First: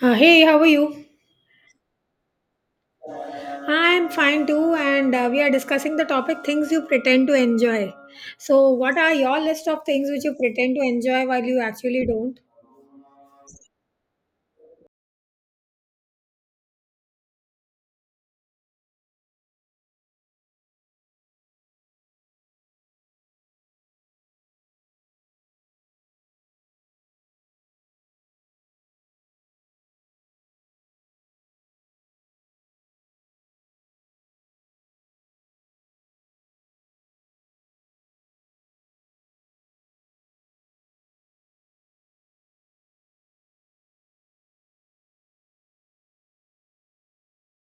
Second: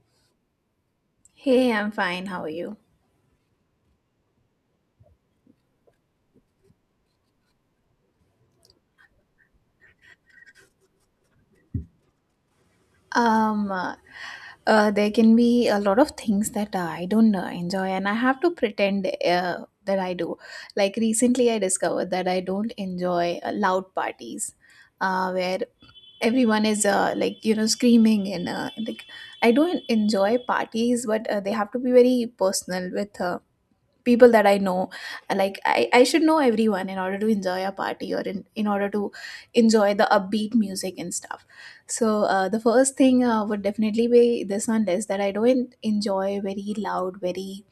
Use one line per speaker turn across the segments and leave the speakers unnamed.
Hey, how are you?
Hey, I'm fine. How are you?
I'm fine too, and we are discussing the topic things you pretend to enjoy. So, what are your list of things which you pretend to enjoy while you actually don't?
Um, uh, there can be a lot of things that I don't enjoy, and I have to pretend that I do. Like recently, I discovered that I don't enjoy loud parties, where everyone is like screaming and like I don't enjoy parties, but they have to be very personal with people that I know. Like I should know everyone in order to enjoy a party, or in order to enjoy the upbeat music and stuff. So the first thing would definitely be this on list that I don't enjoy very loud, very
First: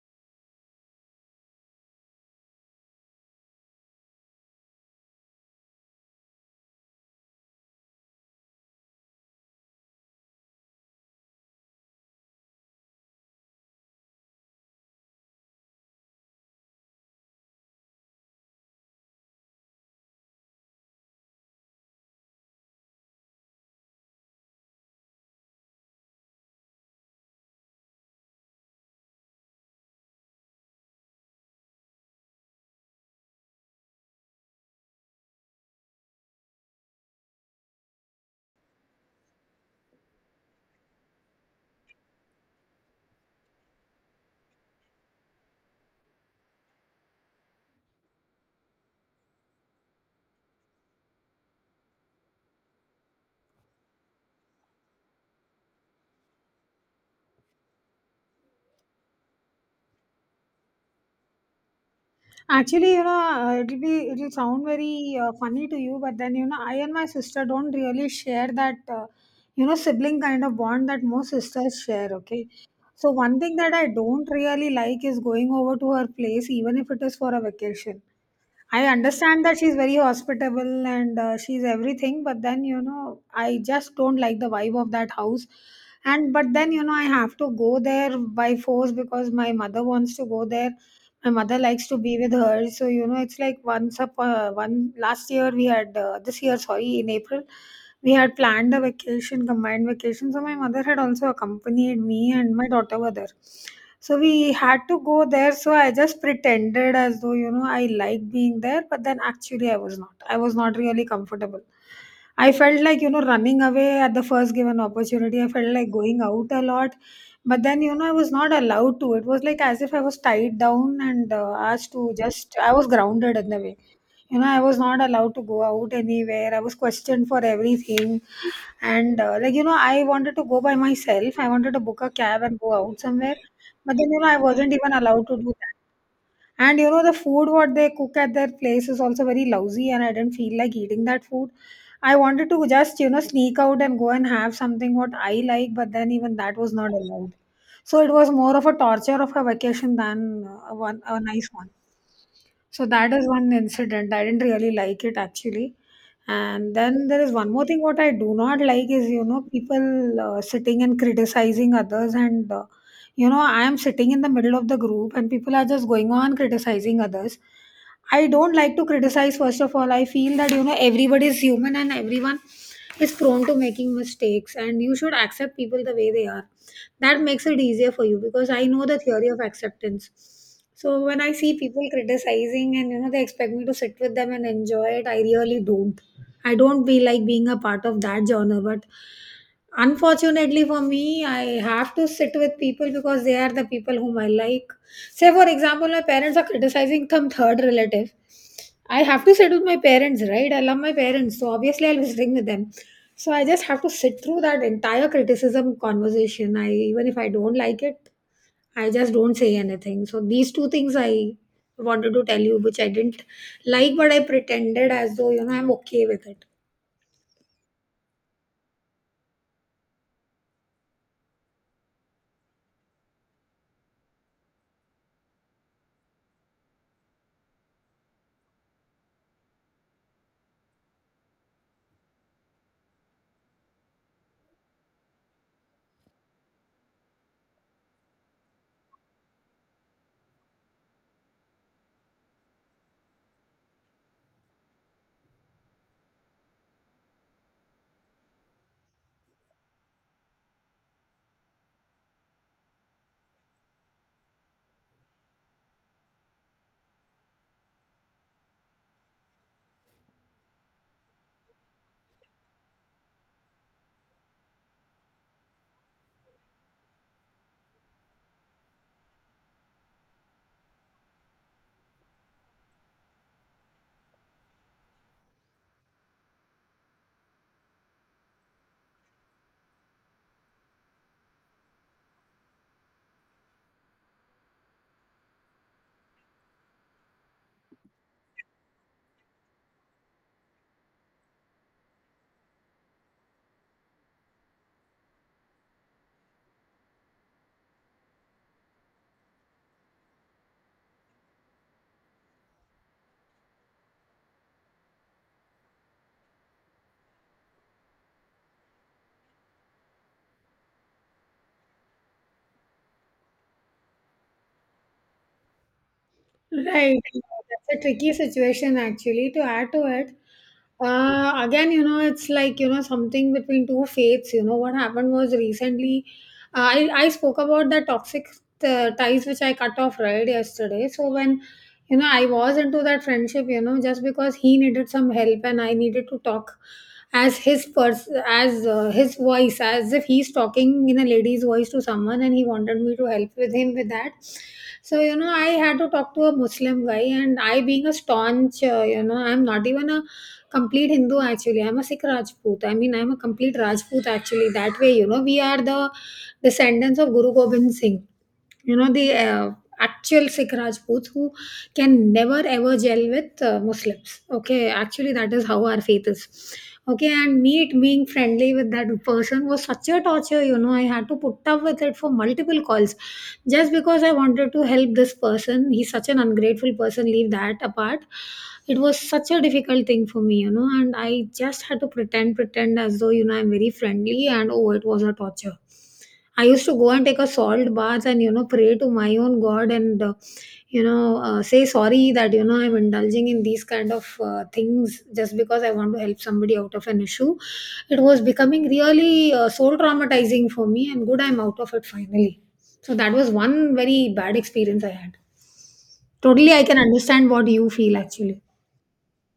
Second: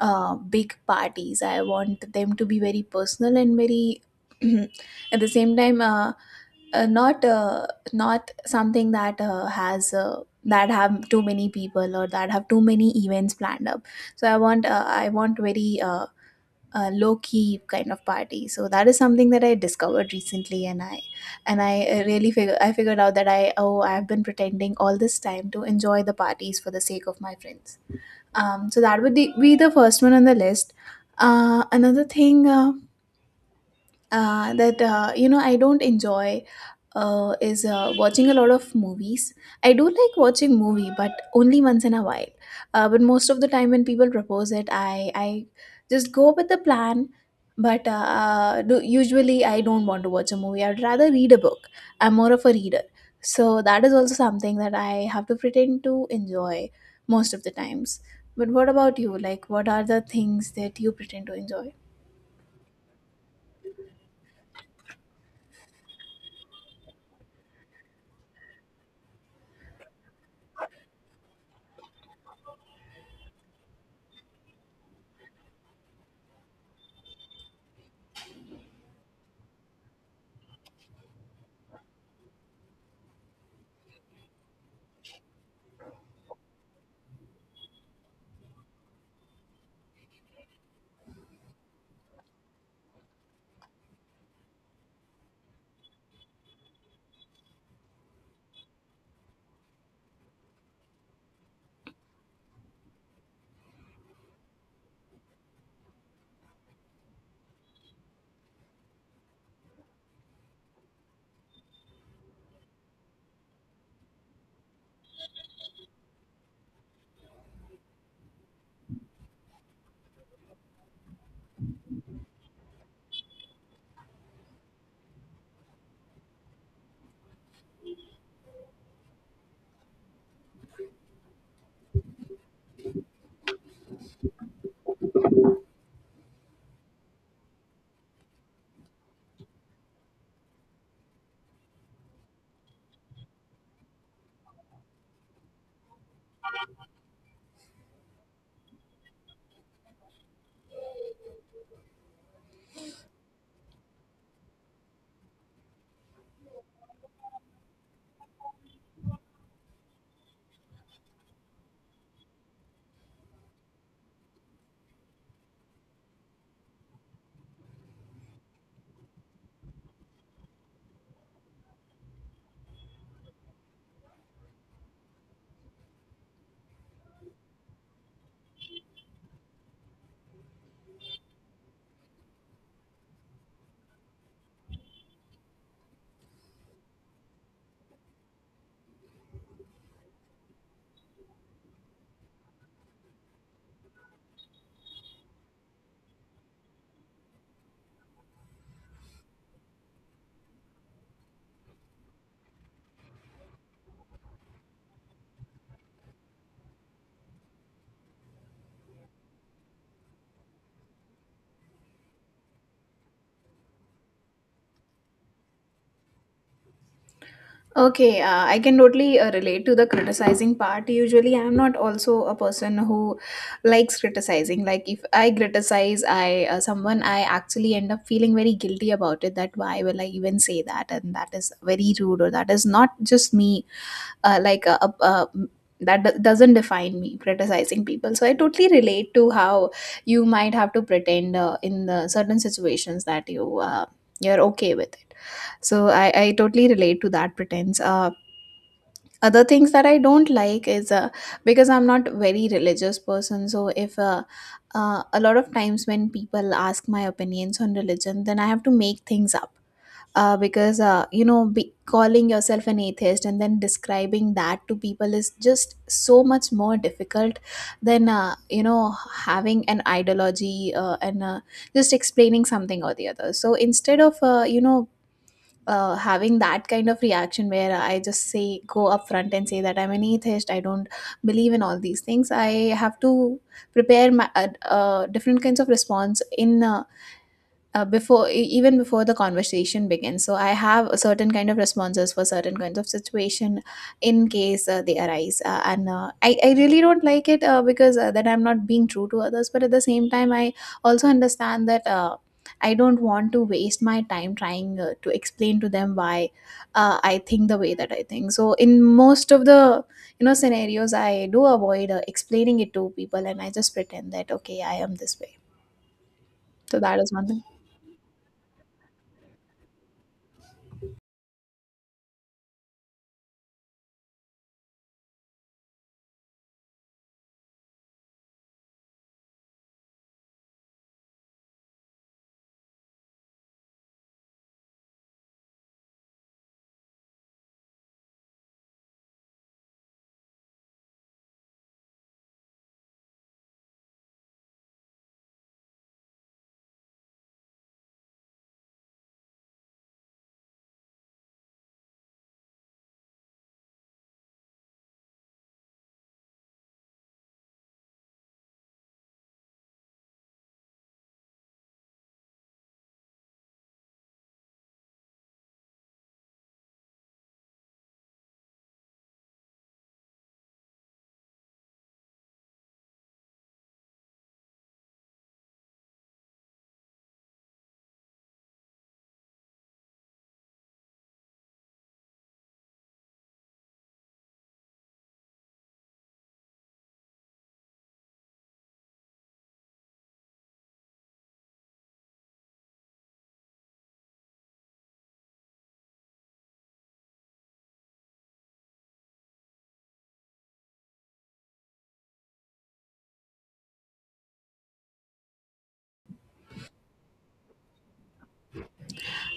big parties. I want them to be very personal and very at the same time, not not something that has that have too many people, or that have too many events planned up. So I want i want very low key kind of party. So that is something that I discovered recently, and I really figure I figured out that I've been pretending all this time to enjoy the parties for the sake of my friends. So that would be the first one on the list. Another thing. That you know I don't enjoy is watching a lot of movies. I do like watching movie, but only once in a while. But most of the time when people propose it, I just go with the plan. But usually I don't want to watch a movie. I'd rather read a book. I'm more of a reader, so that is also something that I have to pretend to enjoy most of the times. But what about you? Like, what are the things that you pretend to enjoy?
Actually, you know, it'll sound very funny to you, but then you know, I and my sister don't really share that you know sibling kind of bond that most sisters share. Okay, so one thing that I don't really like is going over to her place, even if it is for a vacation. I understand that she's very hospitable and she's everything, but then you know, I just don't like the vibe of that house. And but then you know, I have to go there by force because my mother wants to go there. My mother likes to be with her, so you know, it's like once up one last year we had this year, sorry, in April we had planned a vacation, combined vacation. So my mother had also accompanied me and my daughter were there. So we had to go there. So I just pretended as though, you know, I like being there, but then actually I was not. I was not really comfortable. I felt like, you know, running away at the first given opportunity. I felt like going out a lot. But then, you know, I was not allowed to. It was like as if I was tied down and asked to just, I was grounded in the way. You know, I was not allowed to go out anywhere. I was questioned for everything and, like, you know, I wanted to go by myself. I wanted to book a cab and go out somewhere. But then, you know, I wasn't even allowed to do that. And, you know, the food what they cook at their place is also very lousy, and I didn't feel like eating that food. I wanted to just, you know, sneak out and go and have something what I like, but then even that was not allowed. So it was more of a torture of a vacation than a nice one. So that is one incident. I didn't really like it actually. And then there is one more thing what I do not like is, you know, people sitting and criticizing others. And, you know, I am sitting in the middle of the group and people are just going on criticizing others. I don't like to criticize, first of all. I feel that, you know, everybody is human and everyone is prone to making mistakes. And you should accept people the way they are that makes it easier for you because I know the theory of acceptance so when I see people criticizing and you know they expect me to sit with them and enjoy it I really don't I don't feel like being a part of that genre but unfortunately for me I have to sit with people because they are the people whom I like say for example my parents are criticizing some third relative I have to sit with my parents right I love my parents so obviously I'll be sitting with them so I just have to sit through that entire criticism conversation I even if I don't like it I just don't say anything so these two things I wanted to tell you which I didn't like but I pretended as though you know I'm okay with it.
Okay, I can totally relate to the criticizing part. Usually, I'm not also a person who likes criticizing. Like, if I criticize I someone, I actually end up feeling very guilty about it. That why will I even say that, and that is very rude, or that is not just me uh, like a, a, that doesn't define me criticizing people. So I totally relate to how you might have to pretend in the certain situations that you're okay with it. So i totally relate to that pretense. Other things that I don't like is, because I'm not very religious person. So if a lot of times when people ask my opinions on religion, then I have to make things up, because you know be calling yourself an atheist and then describing that to people is just so much more difficult than you know having an ideology, and just explaining something or the other. So instead of you know having that kind of reaction where I just say go up front and say that I'm an atheist, I don't believe in all these things. I have to prepare my different kinds of response in before even before the conversation begins. So I have a certain kind of responses for certain kinds of situation in case they arise, and I really don't like it, because that I'm not being true to others. But at the same time I also understand that I don't want to waste my time trying to explain to them why I think the way that I think. So in most of the you know scenarios I do avoid explaining it to people, and I just pretend that okay I am this way. So that
Right.
is one thing.
That's a tricky situation actually to add to it. Again, you know, it's like, you know, something between two fates. You know, what happened was recently, I spoke about the toxic ties which I cut off right yesterday. So when, you know, I was into that friendship, you know, just because he needed some help and I needed to talk as his voice, as if he's talking in a lady's voice to someone and he wanted me to help with him with that so, you know, I had to talk to a Muslim guy, and I, being a staunch, you know, I'm not even a complete Hindu actually. I'm a Sikh Rajput. I mean, I'm a complete Rajput actually. That way, you know, we are the descendants of Guru Gobind Singh you know the actual sikh rajputs who can never ever gel with muslims okay actually that is how our faith is okay and me it being friendly with that person was such a torture you know I had to put up with it for multiple calls just because I wanted to help this person he's such an ungrateful person leave that apart it was such a difficult thing for me you know and I just had to pretend as though you know I'm very friendly and oh it was a torture. I used to go and take a salt bath and you know pray to my own God and you know say sorry that you know I'm indulging in these kind of things just because I want to help somebody out of an issue. It was becoming really soul traumatizing for me, and good I'm out of it finally. So that was one very bad experience I had. Totally, I can understand what you feel actually.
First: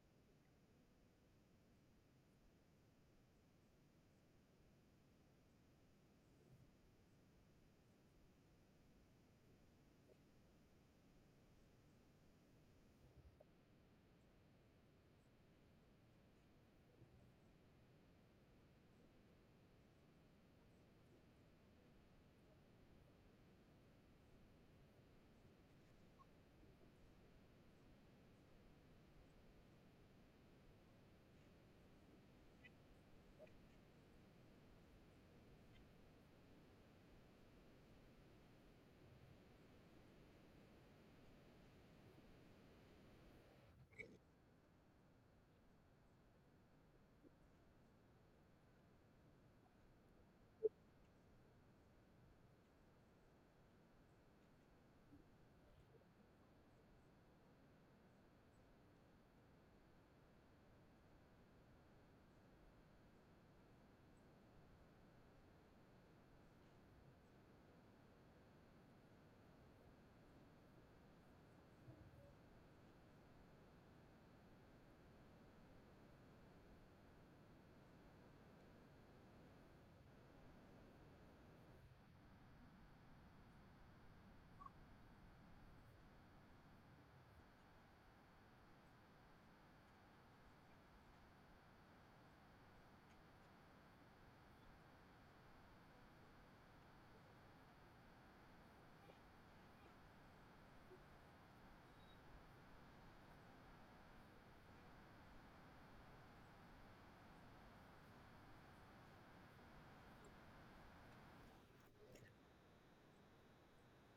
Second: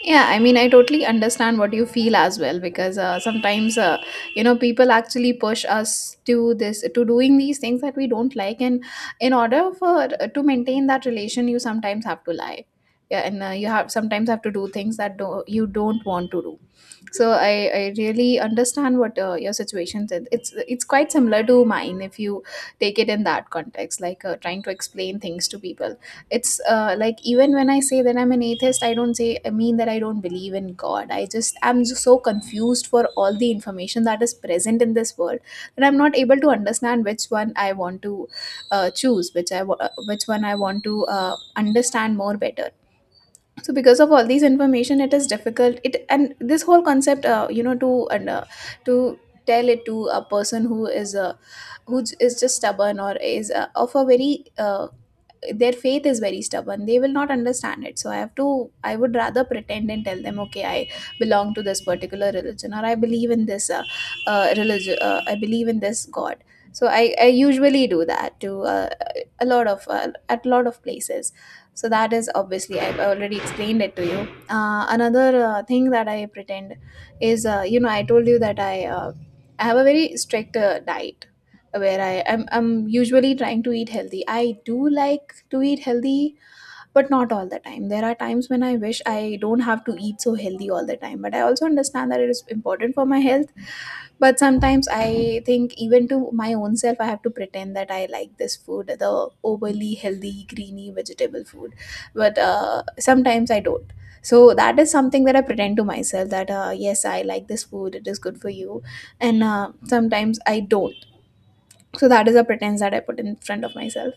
Yeah, I mean, I totally understand what you feel as well, because sometimes, you know, people actually push us to this, to doing these things that we don't like, and in order for to maintain that relation, you sometimes have to lie, yeah, and you have sometimes have to do things that you don't want to do. So i really understand what your situation is. It's quite similar to mine if you take it in that context, like trying to explain things to people. It's like even when I say that I'm an atheist, I don't say I mean that I don't believe in god. I'm just so confused for all the information that is present in this world, that I'm not able to understand which one I want to choose, which which one I want to understand more better. So because of all these information it is difficult. It and This whole concept, you know, to and to tell it to a person who is who is just stubborn, or is of a very their faith is very stubborn, they will not understand it. So I have to I would rather pretend and tell them okay I belong to this particular religion, or I believe in this religion, I believe in this god. So I usually do that to a lot of at a lot of places. So that is obviously I've already explained it to you. Another thing that I pretend is, you know I told you that I have a very strict diet where I'm usually trying to eat healthy. I do like to eat healthy, but not all the time. There are times when I wish I don't have to eat so healthy all the time, but I also understand that it is important for my health. But sometimes I think even to my own self I have to pretend that I like this food, the overly healthy greeny vegetable food. But sometimes I don't. So that is something that I pretend to myself, that yes I like this food, it is good for you. And sometimes I don't. So that is a pretense that I put in front of myself.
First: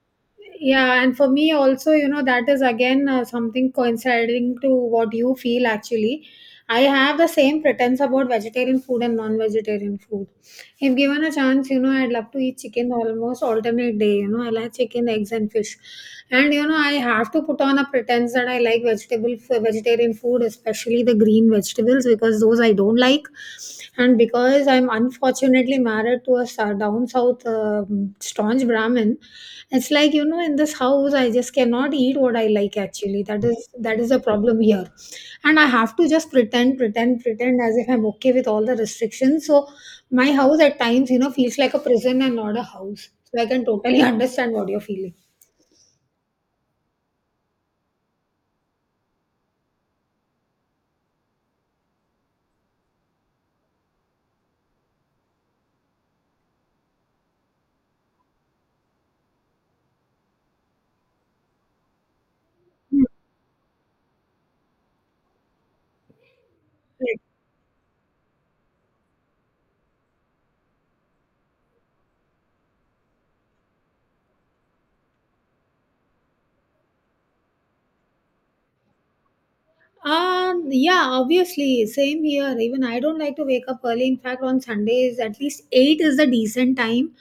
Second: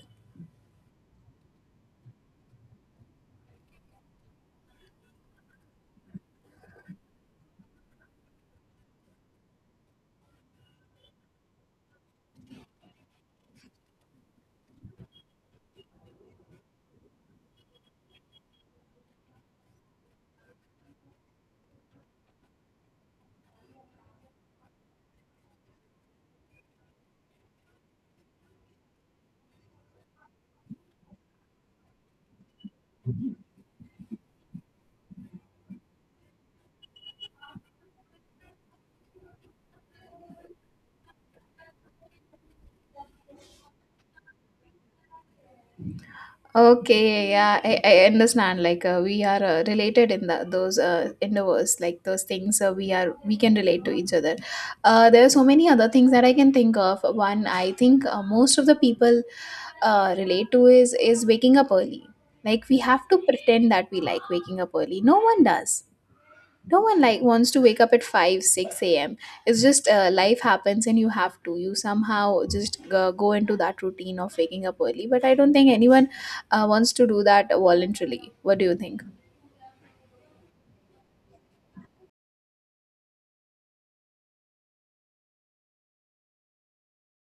Yeah, and for me also you know that is again something coinciding to what you feel actually I have the same pretense about vegetarian food and non-vegetarian food if given a chance you know I'd love to eat chicken almost alternate day you know I like chicken eggs and fish and you know I have to put on a pretense that I like vegetable vegetarian food especially the green vegetables because those I don't like and because I'm unfortunately married to a down south staunch brahmin. It's like, you know, in this house, I just cannot eat what I like actually. That is the problem here. And I have to just pretend as if I'm okay with all the restrictions. So my house at times, you know, feels like a prison and not a house. So I can totally understand what you're feeling.
Okay, yeah, I understand. Like we are related in the, those endeavors, like those things we are we can relate to each other. There are so many other things that I can think of. One, I think most of the people relate to is waking up early. Like we
Hmm.
have to pretend that we like waking up early. No one does, no one like wants to wake up at 5 6 a.m. It's just life happens, and you have to you somehow just go into that routine of waking up early. But I don't think anyone wants to do that voluntarily. What do you think?
Yeah, obviously, same here. Even I don't like to wake up early. In fact, on Sundays, at least 8 is the decent time.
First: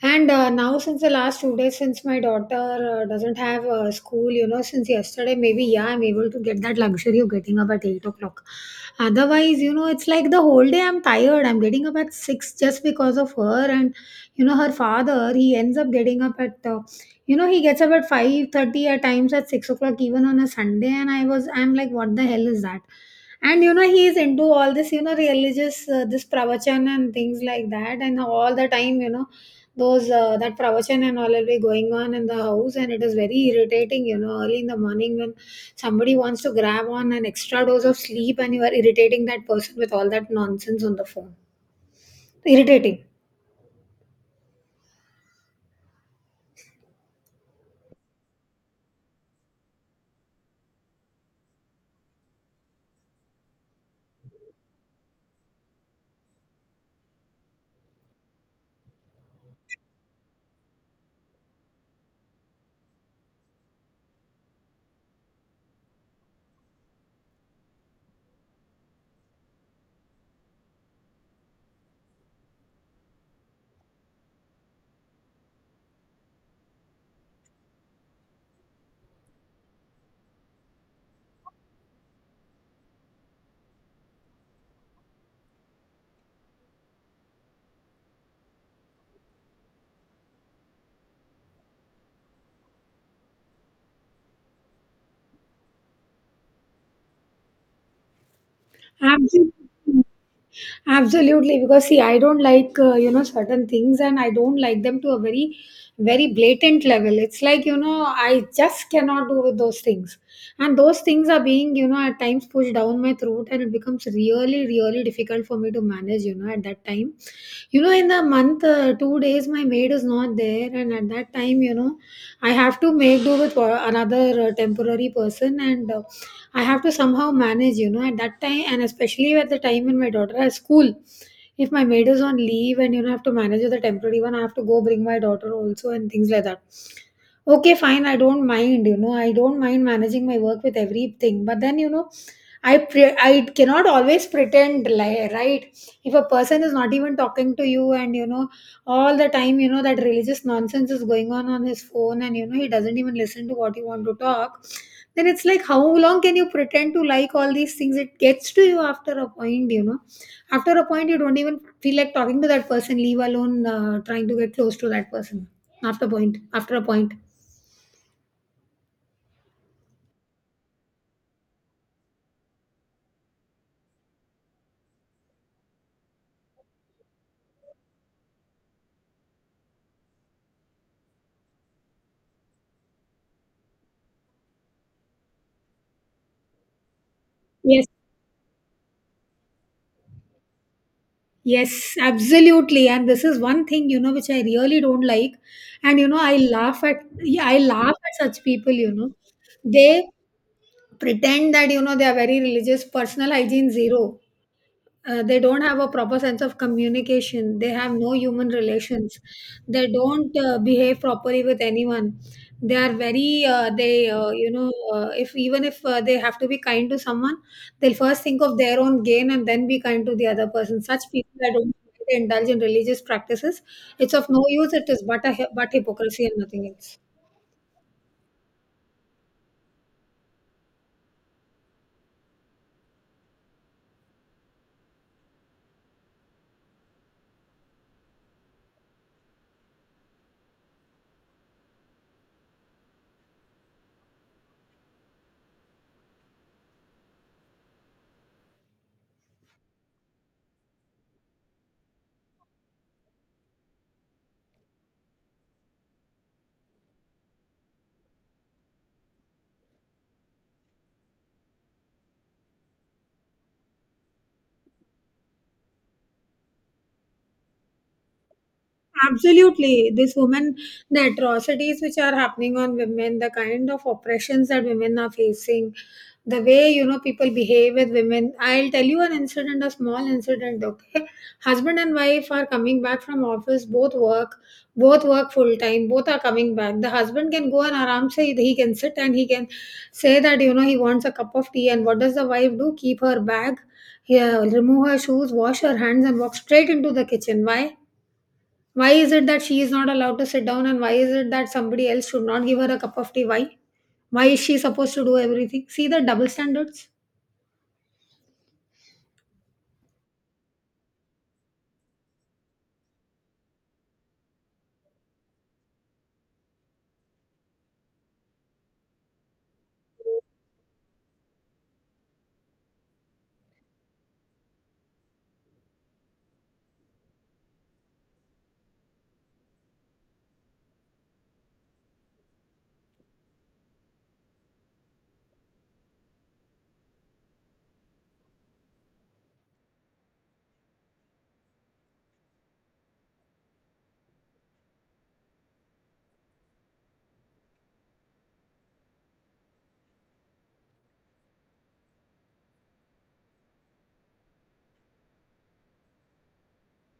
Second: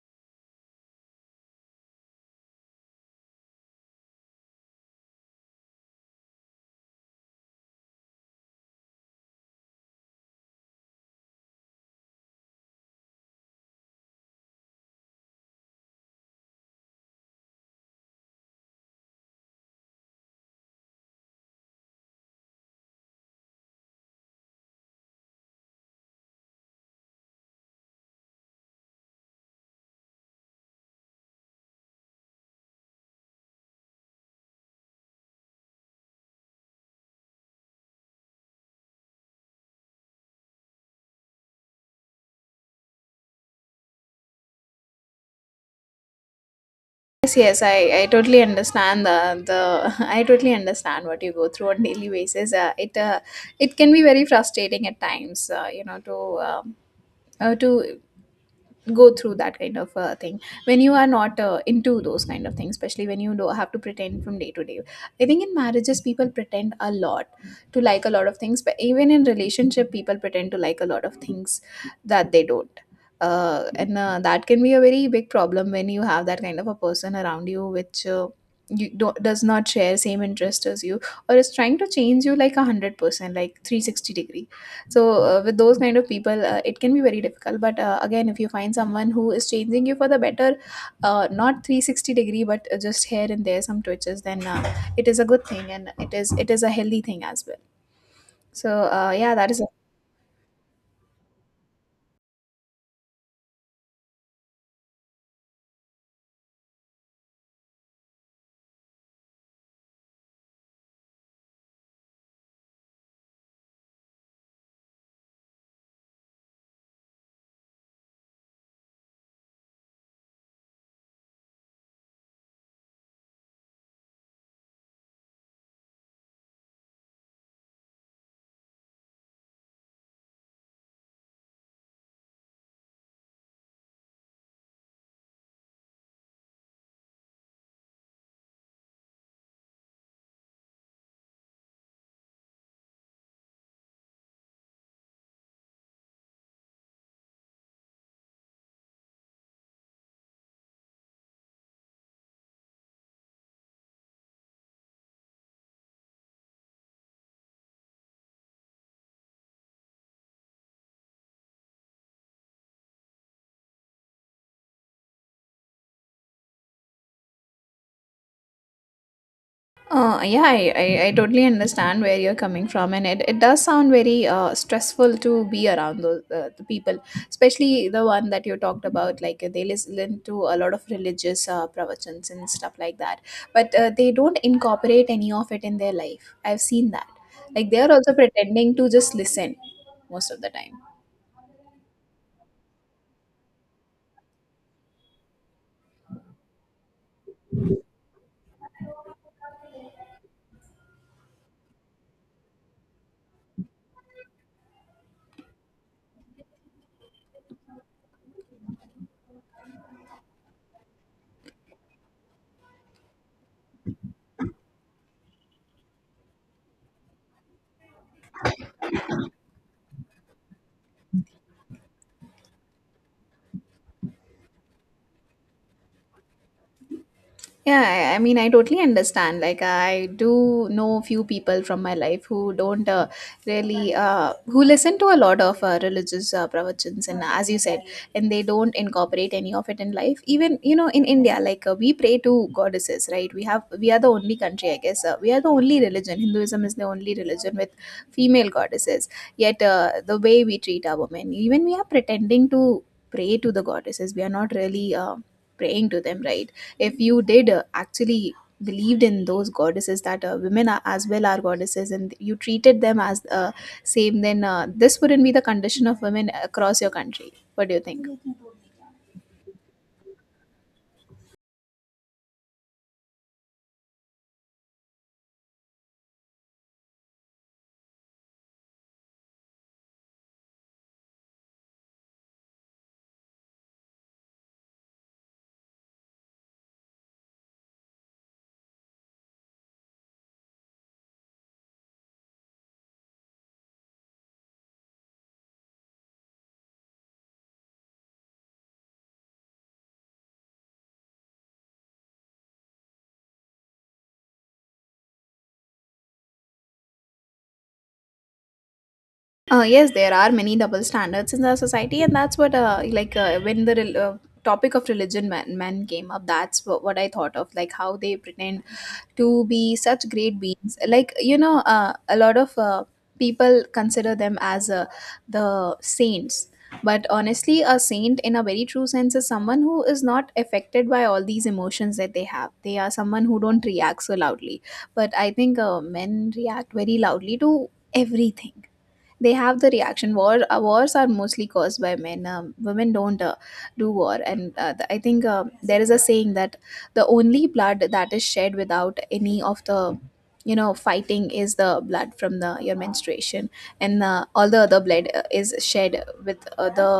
And now, since the last 2 days, since my daughter doesn't have school, you know, since yesterday, maybe, yeah, I'm able to get that luxury of getting up at 8 o'clock. Otherwise, you know, it's like the whole day I'm tired. I'm getting up at 6 just because of her. And, you know, her father, he ends up getting up at you know, he gets up at 5:30 at times at 6 o'clock even on a Sunday, and I'm like, what the hell is that? And you know, he is into all this, you know, religious this pravachan and things like that, and all the time, you know, those that pravachan and all will be going on in the house, and it is very irritating, you know, early in the morning when somebody wants to grab on an extra dose of sleep, and you are irritating that person with all that nonsense on the phone. Irritating.
Yes, yes, I totally understand the I totally understand what you go through on daily basis. It can be very frustrating at times, you know, um to go through that kind of thing when you are not into those kind of things, especially when you do have to pretend from day to day. I think in marriages people pretend a lot to like a lot of things, but even in relationship people pretend to like a lot of things that they don't. And That can be a very big problem when you have that kind of a person around you which you don't, does not share same interest as you, or is trying to change you like 100%, like 360 degree. So with those kind of people it can be very difficult. But again, if you find someone who is changing you for the better, not 360 degree, but just here and there some twitches, then it is a good thing, and it is a healthy thing as well. So yeah, that is.
Absolutely. Absolutely, because see, I don't like you know certain things, and I don't like them to a very, very blatant level. It's like you know I just cannot do with those things, and those things are being you know at times pushed down my throat, and it becomes really, really difficult for me to manage. At that time, in the month, 2 days my maid is not there, and at that time, I have to make do with another temporary person, and I have to somehow manage, at that time, and especially at the time when my daughter has school. If my maid is on leave and I have to manage with the temporary one, I have to go bring my daughter also, and things like that. Okay, fine, I don't mind, I don't mind managing my work with everything, but then, I cannot always pretend, like, right? If a person is not even talking to you, and all the time that religious nonsense is going on his phone, and he doesn't even listen to what you want to talk, then it's like, how long can you pretend to like all these things? It gets to you after a point, after a point you don't even feel like talking to that person, leave alone trying to get close to that person. After a point.
Yeah, I totally understand where you're coming from, and it does sound very stressful to be around those the people, especially the one that you talked about. Like they listen to a lot of religious pravachans and stuff like that, but they don't incorporate any of it in their life. I've seen that. Like they
Yes.
are also pretending to just listen most of the time.
Yes, absolutely. And this is one thing, which I really don't like. And, I laugh at, yeah, I laugh at such people, They pretend that, they are very religious. Personal hygiene zero. They don't have a proper sense of communication, they have no human relations, they don't behave properly with anyone. They are very they you know if even if they have to be kind to someone, they'll first think of their own gain and then be kind to the other person. Such people, I don't think they indulge in religious practices. It's of no use. It is but a but hypocrisy, and nothing else.
Yeah, I mean, I totally understand. Like, I do know few people from my life who don't really who listen to a lot of religious pravachans, and as you said, and they don't incorporate any of it in life. Even you know, in India, like we pray to goddesses, right? We are the only country, I guess. We are the only religion. Hinduism is the only religion with female goddesses. Yet, the way we treat our women, even we are pretending to pray to the goddesses. We are not really. Praying to them, right? If you did actually believed in those goddesses, that women are as well are goddesses, and you treated them as same, then this wouldn't be the condition of women across your country. What do you think?
Absolutely. This woman, the atrocities which are happening on women, the kind of oppressions that women are facing, the way people behave with women. I'll tell you an incident, a small incident. Okay, husband and wife are coming back from office. Both work full time. Both are coming back. The husband can go and aram se, he can sit and he can say that he wants a cup of tea. And what does the wife do? Keep her bag, yeah, remove her shoes, wash her hands, and walk straight into the kitchen. Why? Why is it that she is not allowed to sit down, and why is it that somebody else should not give her a cup of tea? Why? Why is she supposed to do everything? See the double standards?
Yes, there are many double standards in our society, and that's what, like when the topic of religion, man men came up. That's what I thought of, like how they pretend to be such great beings, like you know, a lot of people consider them as the saints. But honestly, a saint in a very true sense is someone who is not affected by all these emotions that they have. They are someone who don't react so loudly. But I think men react very loudly to everything. They have the reaction. Wars are mostly caused by men. Women don't do war. And I think there is a saying that the only blood that is shed without any of the, you know, fighting is the blood from the your menstruation. And all the other blood is shed with the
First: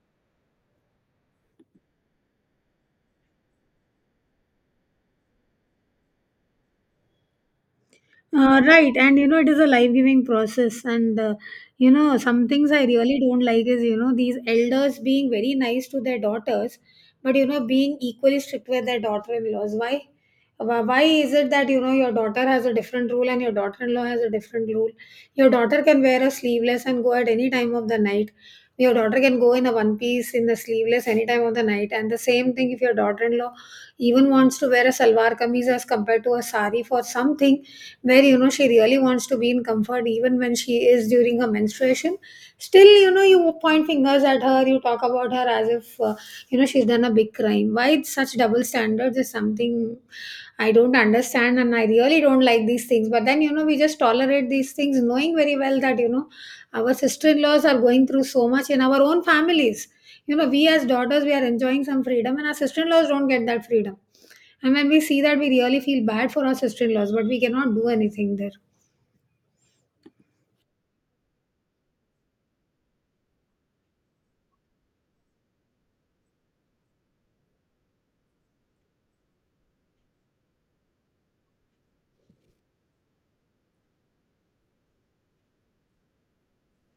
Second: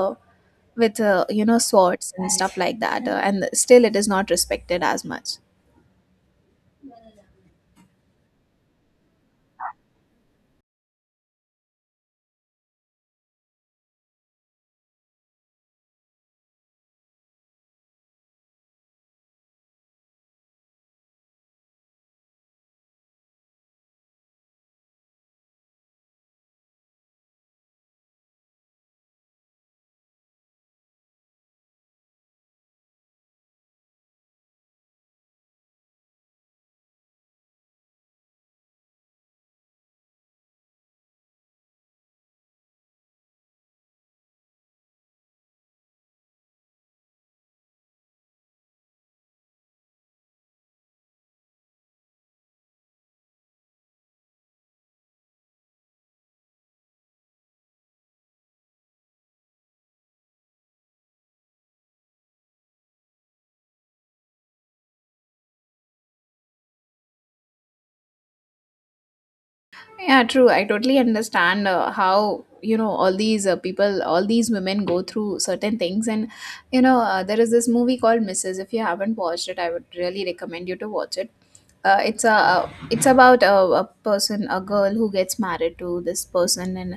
with you know, swords and stuff like that. And still it is not respected as much.
Right, and it is a life giving process, and some things I really don't like is, these elders being very nice to their daughters, but being equally strict with their daughter in laws. Why? Why is it that your daughter has a different rule and your daughter in law has a different rule? Your daughter can wear a sleeveless and go at any time of the night. Your daughter can go in a one piece in the sleeveless any time of the night. And the same thing, if your daughter in law even wants to wear a salwar kameez as compared to a sari for something where she really wants to be in comfort even when she is during her menstruation, still you point fingers at her, you talk about her as if she's done a big crime. Why it's such double standards is something I don't understand, and I really don't like these things. But then, we just tolerate these things, knowing very well that our sister-in-laws are going through so much in our own families. You know, we as daughters, we are enjoying some freedom, and our sister-in-laws don't get that freedom. And when we see that, we really feel bad for our sister in laws, but we cannot do anything there.
Yeah, true. I totally understand how, you know, all these people, all these women go through certain things. And you know, there is this movie called Mrs. If you haven't watched it, I would really recommend you to watch it. It's about a person, a girl who gets married to this person, and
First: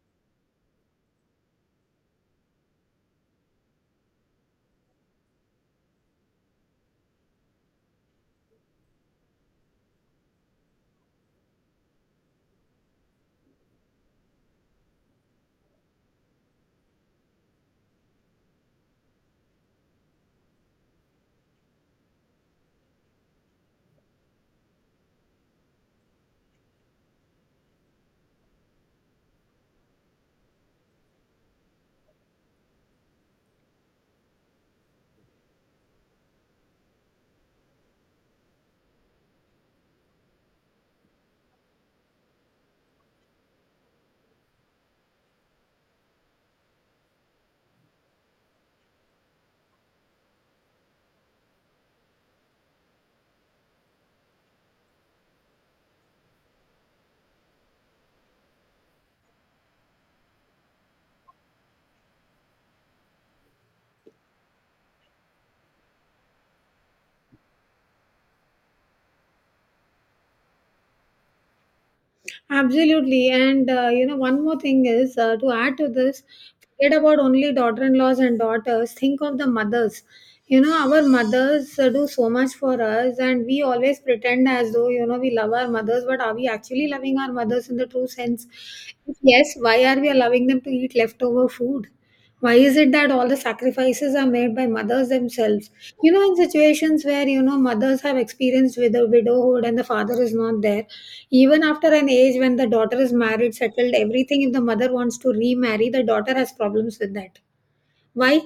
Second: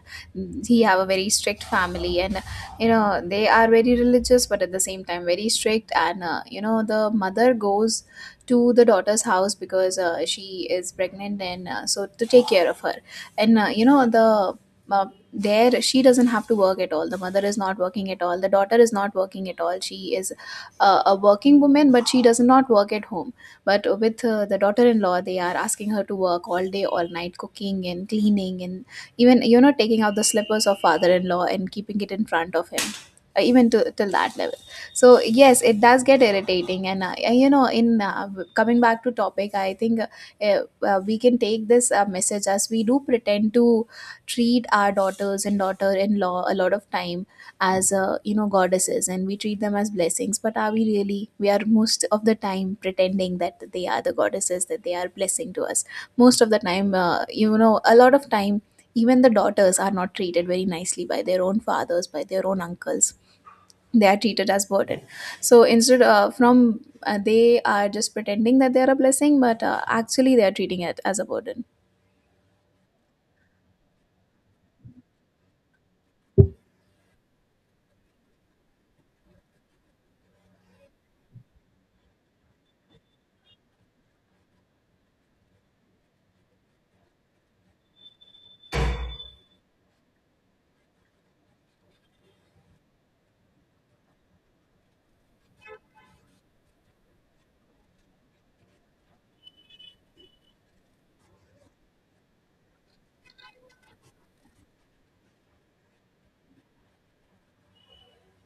he have a very strict family. And you know, they are very religious, but at the same time very strict. And you know, the mother goes to the daughter's house because she is pregnant, and so to take care of her. And you know, uh, there she doesn't have to work at all. The mother is not working at all. The daughter is not working at all. She is a working woman, but she does not work at home. But with the daughter-in-law, they are asking her to work all day, all night, cooking and cleaning, and even, you know, taking out the slippers of father-in-law and keeping it in front of him, even to till that level. So yes, it does get irritating. And you know, in coming back to topic, I think eh, we can take this message as, we do pretend to treat our daughters and daughter-in-law a lot of time as, you know, goddesses, and we treat them as blessings. But are we really? We are most of the time pretending that they are the goddesses, that they are blessing to us. Most of the time, you know, a lot of time, even the daughters are not treated very nicely by their own fathers, by their own uncles. They are treated as burden. So instead, from they are just pretending that they are a blessing, but actually they are treating it as a burden.
Absolutely. And, one more thing is, to add to this, forget about only daughter in laws and daughters, think of the mothers. Our mothers do so much for us, and we always pretend as though, we love our mothers. But are we actually loving our mothers in the true sense? If yes, why are we allowing them to eat leftover food? Why is it that all the sacrifices are made by mothers themselves? You know, in situations where mothers have experienced with a widowhood and the father is not there, even after an age when the daughter is married, settled, everything, if the mother wants to remarry, the daughter has problems with that. Why?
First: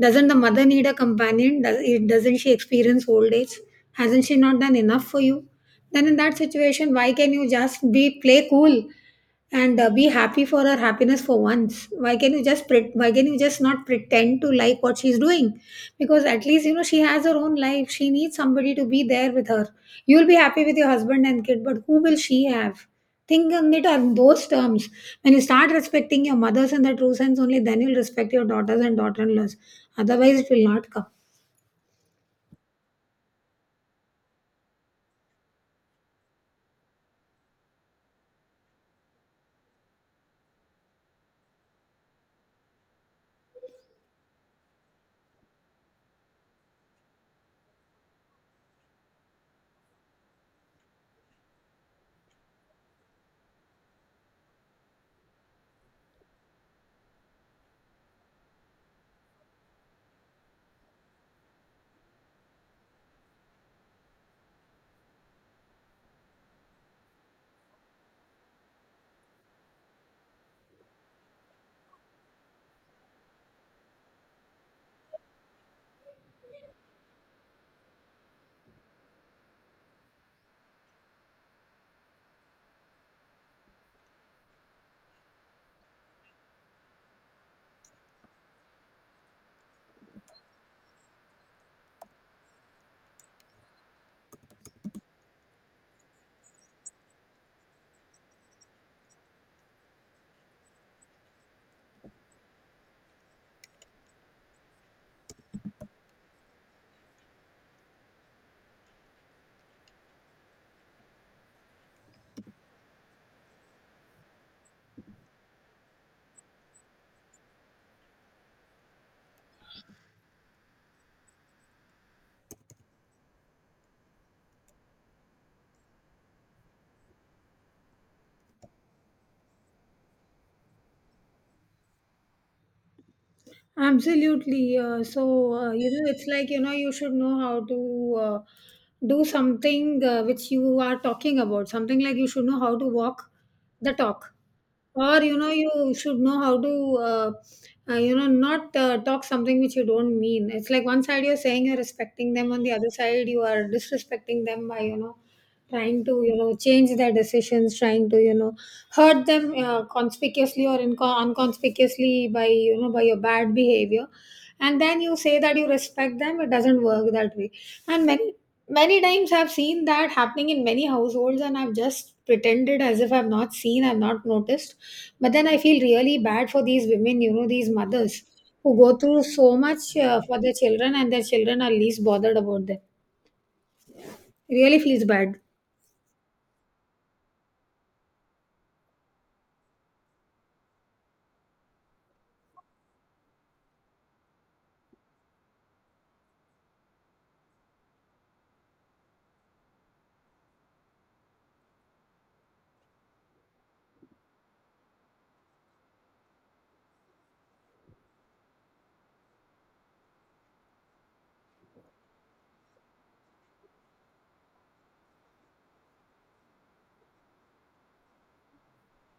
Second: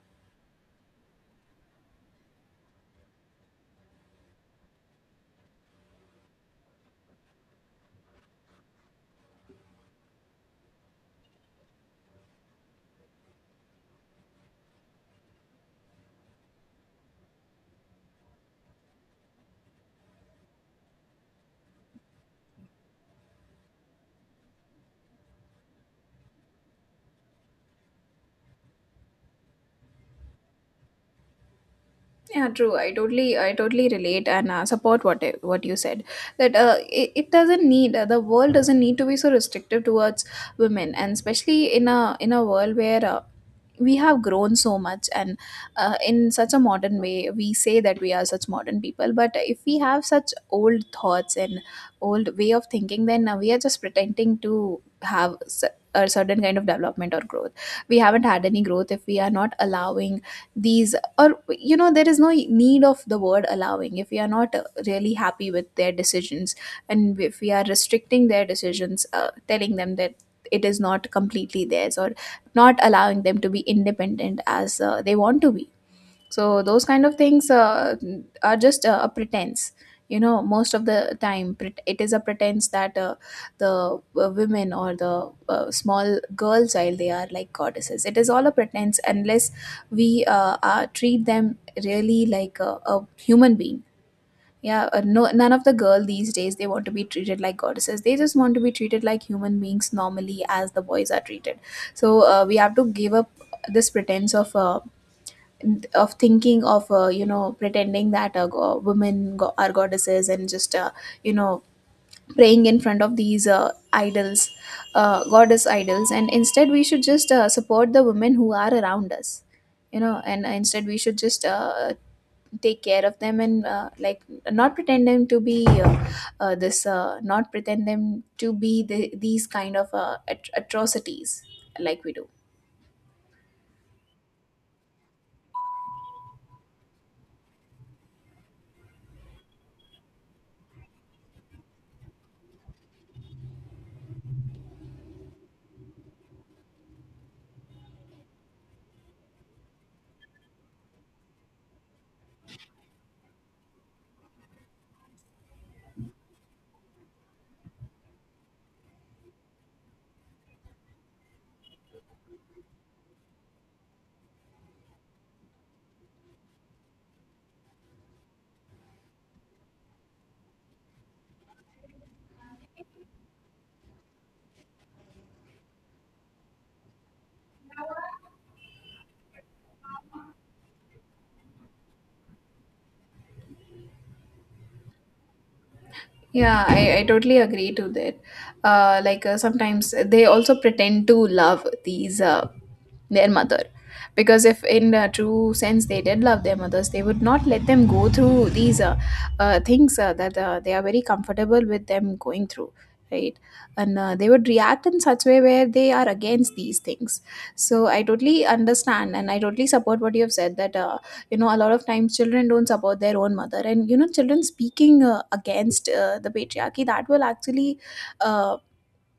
Doesn't the mother need a companion? Does it, doesn't she experience old age? Hasn't she not done enough for you? Then in that situation, why can you just be, play cool and be happy for her happiness for once? Why can you just pret why can you just not pretend to like what she's doing? Because at least she has her own life. She needs somebody to be there with her. You'll be happy with your husband and kid, but who will she have? Think on it on those terms. When you start respecting your mothers in the true sense, only then you'll respect your daughters and daughter-in-laws. Otherwise, it will not come.
Yeah, true. I totally, I totally relate and support what you said, that it doesn't need the world doesn't need to be so restrictive towards women, and especially in a world where we have grown so much, and in such a modern way. We say that we are such modern people, but if we have such old thoughts and old way of thinking, then we are just pretending to a certain kind of development or growth. We haven't had any growth if we are not allowing these, or you know, there is no need of the word allowing, if we are not really happy with their decisions, and if we are restricting their decisions, telling them that it is not completely theirs, or not allowing them to be independent as they want to be. So those kind of things are just a pretense. You know, most of the time, it is a pretense that, the women or the, small girl child, they are like goddesses. It is all a pretense unless we treat them really like a human being. Yeah, no, none of the girl these days, they want to be treated like goddesses. They just want to be treated like human beings normally, as the boys are treated. So we have to give up this pretense of thinking of, you know, pretending that, women are goddesses, and just you know, praying in front of these idols, goddess idols, and instead we should just support the women who are around us. You know, and instead we should just take care of them, and like not pretend them to be this not pretend them to be the, these kind of atrocities like we do.
Absolutely. So, it's like, you should know how to do something which you are talking about. Something like, you should know how to walk the talk. Or you should know how to not talk something which you don't mean. It's like, one side you're saying you're respecting them, on the other side you are disrespecting them by trying to change their decisions, trying to hurt them conspicuously or unconspicuously by by your bad behavior, and then you say that you respect them. It doesn't work that way. And many, many times I've seen that happening in many households, and I've just pretended as if I've not seen, I've not noticed. But then I feel really bad for these women, these mothers who go through so much for their children, and their children are least bothered about them. It really feels bad.
Yeah, I, totally agree to that. Like sometimes they also pretend to love these their mother, because if in a true sense they did love their mothers, they would not let them go through these things that they are very comfortable with them going through, right? And they would react in such way where they are against these things. So I totally understand, and I totally support what you have said, that you know, a lot of times children don't support their own mother, and you know, children speaking against the patriarchy, that will actually uh,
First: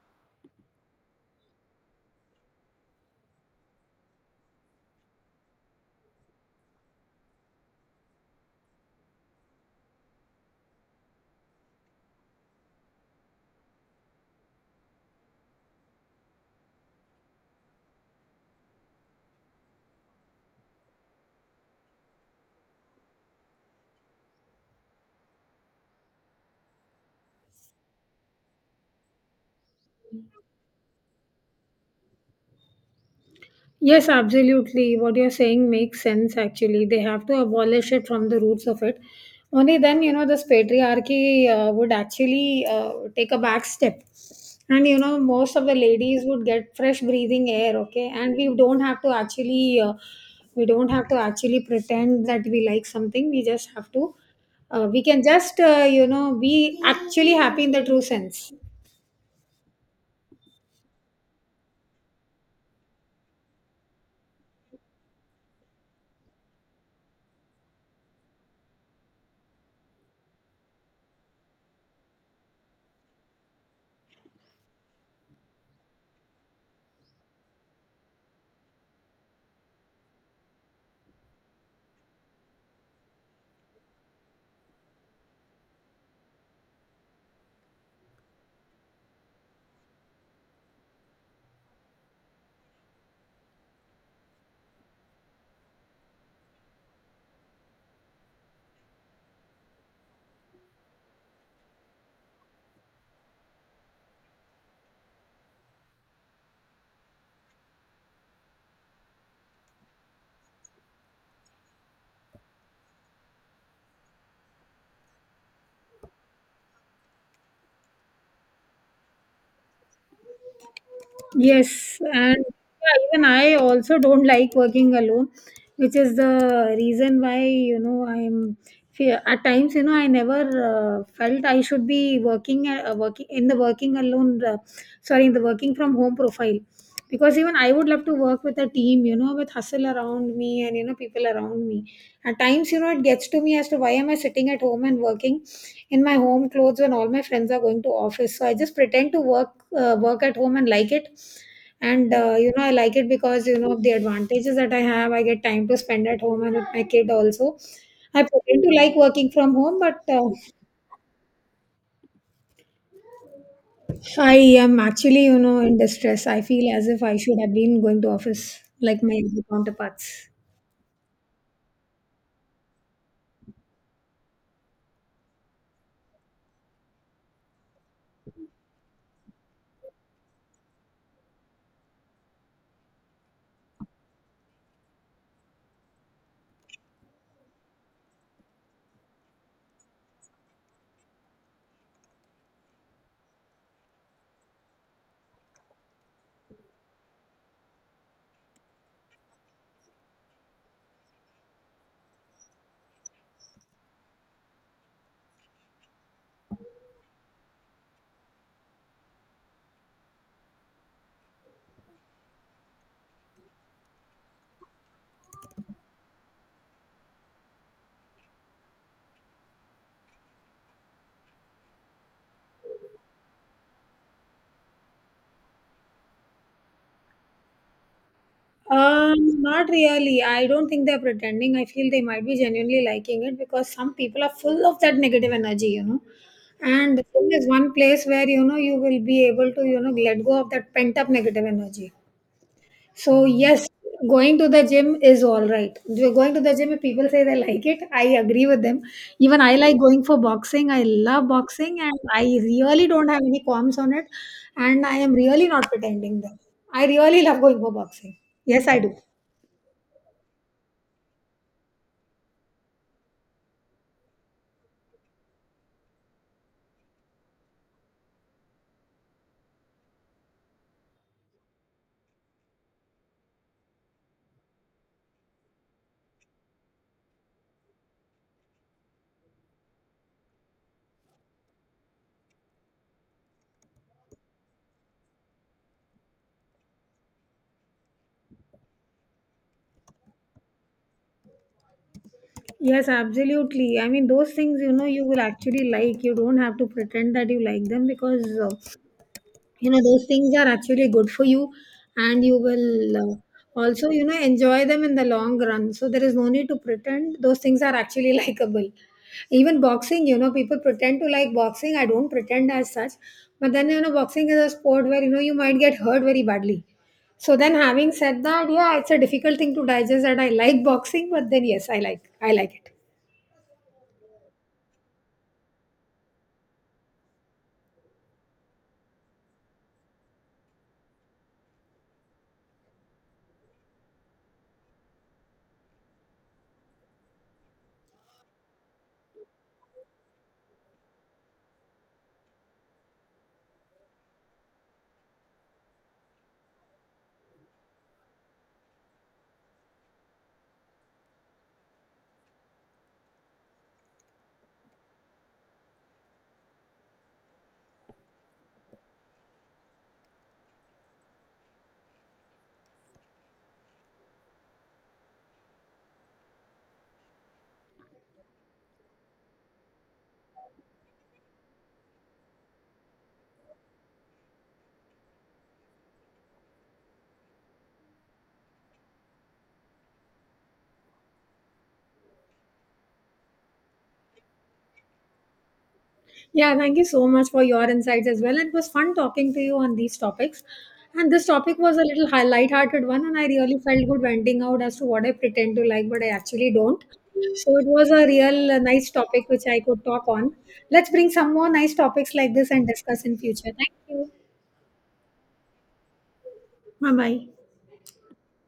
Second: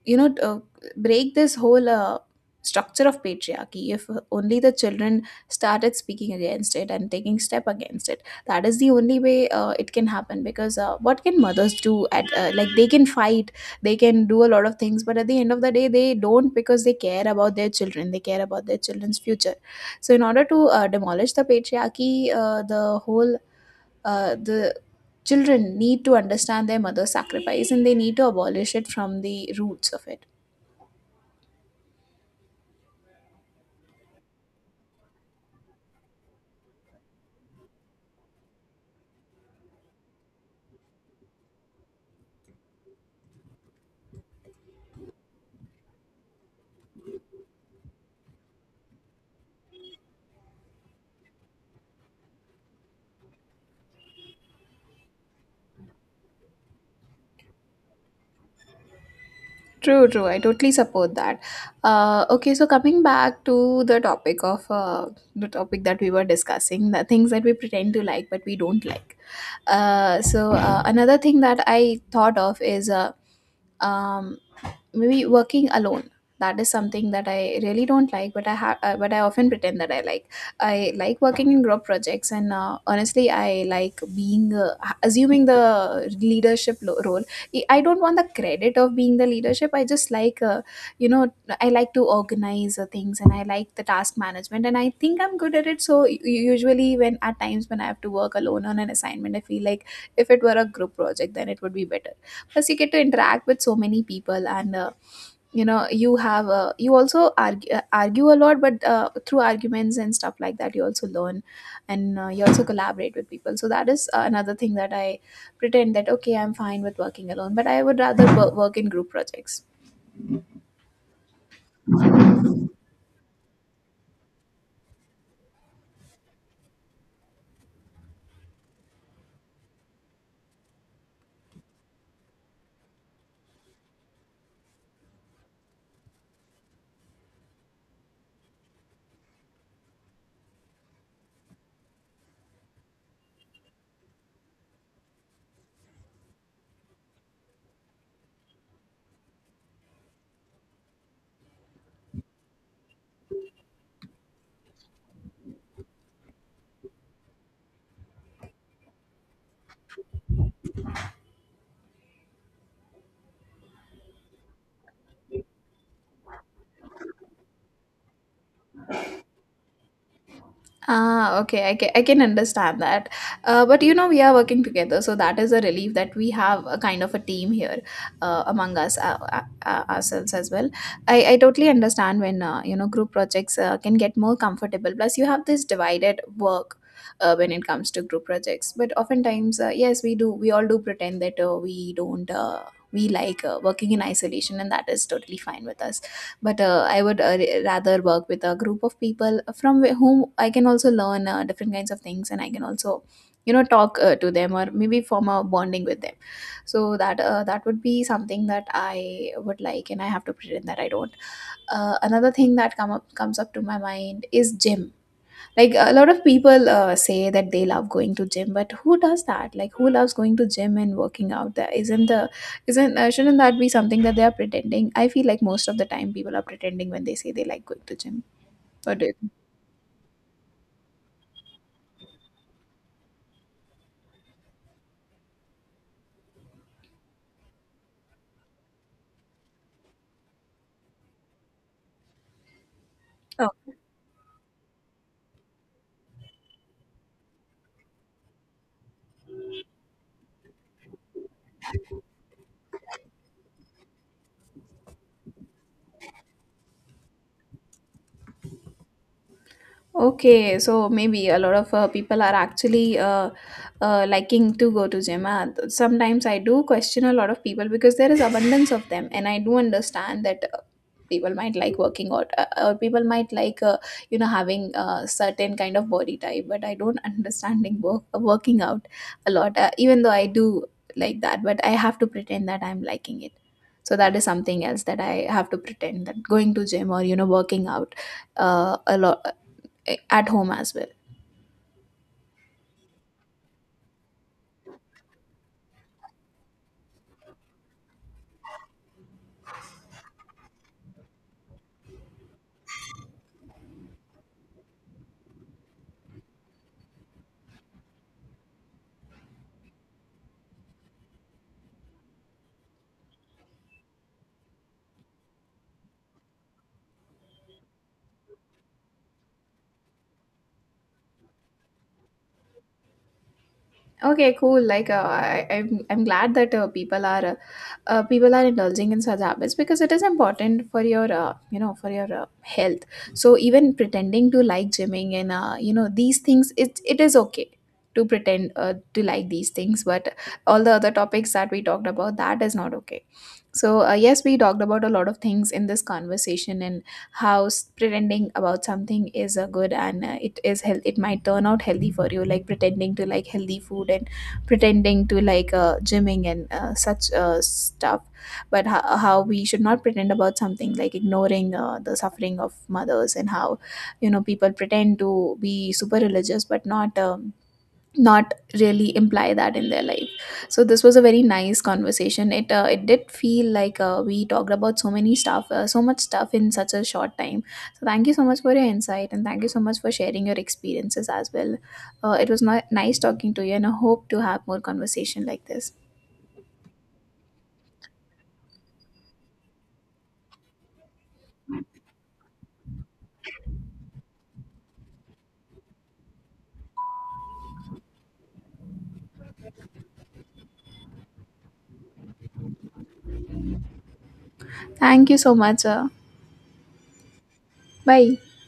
you know, break this whole structure of patriarchy, if only the children started speaking against it, and taking step against it. That is the only way it can happen, because what can mothers do at like, they can fight, they can do a lot of things, but at the end of the day they don't, because they care about their children, they care about their children's future. So in order to demolish the patriarchy, the whole the children need to understand their mother's sacrifice, and they need to abolish it from the roots of it.
Yes, absolutely. What you're saying makes sense actually. They have to abolish it from the roots of it. Only then, this patriarchy would actually take a back step. And, most of the ladies would get fresh breathing air, okay? And we don't have to actually, we don't have to actually pretend that we like something. We just have to, we can just, be actually happy in the true sense.
True, true. I totally support that. Okay, so coming back to the topic of, the topic that we were discussing, the things that we pretend to like but we don't like. So another thing that I thought of is um, maybe working alone. That is something that I really don't like, but I have but I often pretend that I like, I like working in group projects. And honestly I like being assuming the role. I don't want the credit of being the leadership. I just like, you know, I like to organize things, and I like the task management, and I think I'm good at it. So usually, when at times when I have to work alone on an assignment, I feel like if it were a group project, then it would be better. Plus you get to interact with so many people, and you know, you have a, you also argue a lot. But through arguments and stuff like that, you also learn, and you also collaborate with people. So that is another thing that I pretend, that okay, I'm fine with working alone, but I would rather work in group projects.
Yes, and yeah, even I also don't like working alone, which is the reason why, I'm at times, I never felt I should be working alone, sorry, in the working from home profile. Because even I would love to work with a team, with hustle around me, and, people around me. At times, it gets to me as to why am I sitting at home and working in my home clothes when all my friends are going to office. So I just pretend to work work at home and like it. And I like it because of the advantages that I have. I get time to spend at home and with my kid also. I pretend to like working from home, but I am actually, in distress. I feel as if I should have been going to office like my other counterparts.
Ah, okay. I can understand that. But you know, we are working together, so that is a relief, that we have a kind of a team here among us, ourselves as well. I totally understand when, you know, group projects can get more comfortable. Plus, you have this divided work. When it comes to group projects, but oftentimes yes, we all do pretend that we don't we like working in isolation, and that is totally fine with us. But I would rather work with a group of people from whom I can also learn different kinds of things, and I can also, you know, talk to them, or maybe form a bonding with them. So that that would be something that I would like, and I have to pretend that I don't. Another thing that comes up to my mind is gym. Like a lot of people say that they love going to gym, but who does that? Like, who loves going to gym and working out? That isn't the, isn't shouldn't that be something that they are pretending? I feel like most of the time people are pretending when they say they like going to gym, or do you
um,
think?
Not really. I don't think they're pretending. I feel they might be genuinely liking it because some people are full of that negative energy, And the film is one place where you will be able to, let go of that pent up negative energy. So
Oh,
yes, going to the gym is all right. Going to the gym, if people say they like it, I agree with them. Even I like going for boxing. I love boxing, and I really don't have any qualms on it. And I am really not pretending them. I really love going for boxing. Yes, I do.
okay, so maybe a lot of people are actually liking to go to gym. Sometimes I do question a lot of people, because there is abundance of them, and I do understand that people might like working out, or people might like you know, having a certain kind of body type. But I don't understanding working out a lot, even though I do like that, but I have to pretend that I'm liking it. So that is something else that I have to pretend, that going to gym, or you know, working out a lot, at home as well.
Yes, absolutely. I mean, those things, you will actually like. You don't have to pretend that you like them, because those things are actually good for you, and you will also enjoy them in the long run. So there is no need to pretend. Those things are actually likable. Even boxing, people pretend to like boxing. I don't pretend as such. But then, boxing is a sport where you might get hurt very badly. So then, having said that, yeah, it's a difficult thing to digest that I like boxing, but then yes, I like it.
Okay, cool. Like I, I'm glad that people are indulging in such habits, because it is important for your you know, for your health. So even pretending to like gymming, and you know, these things, it is okay to pretend to like these things, but all the other topics that we talked about, that is not okay. So yes, we talked about a lot of things in this conversation, and how pretending about something is good, and it is health, it might turn out healthy for you, like pretending to like healthy food, and pretending to like gymming and such stuff. But how we should not pretend about something, like ignoring the suffering of mothers, and how, you know, people pretend to be super religious, but not, not really imply that in their life. So this was a very nice conversation. It it did feel like we talked about so many stuff, so much stuff in such a short time. So thank you so much for your insight, and thank you so much for sharing your experiences as well. It was not nice talking to you, and I hope to have more conversation like this.
Yeah, thank you so much for your insights as well. It was fun talking to you on these topics. And this topic was a little light-hearted one, and I really felt good venting out as to what I pretend to like, but I actually don't. So it was a real nice topic which I could talk on. Let's bring some more nice topics like this and discuss in future. Thank you.
Thank you so much.
Bye-bye.
Bye.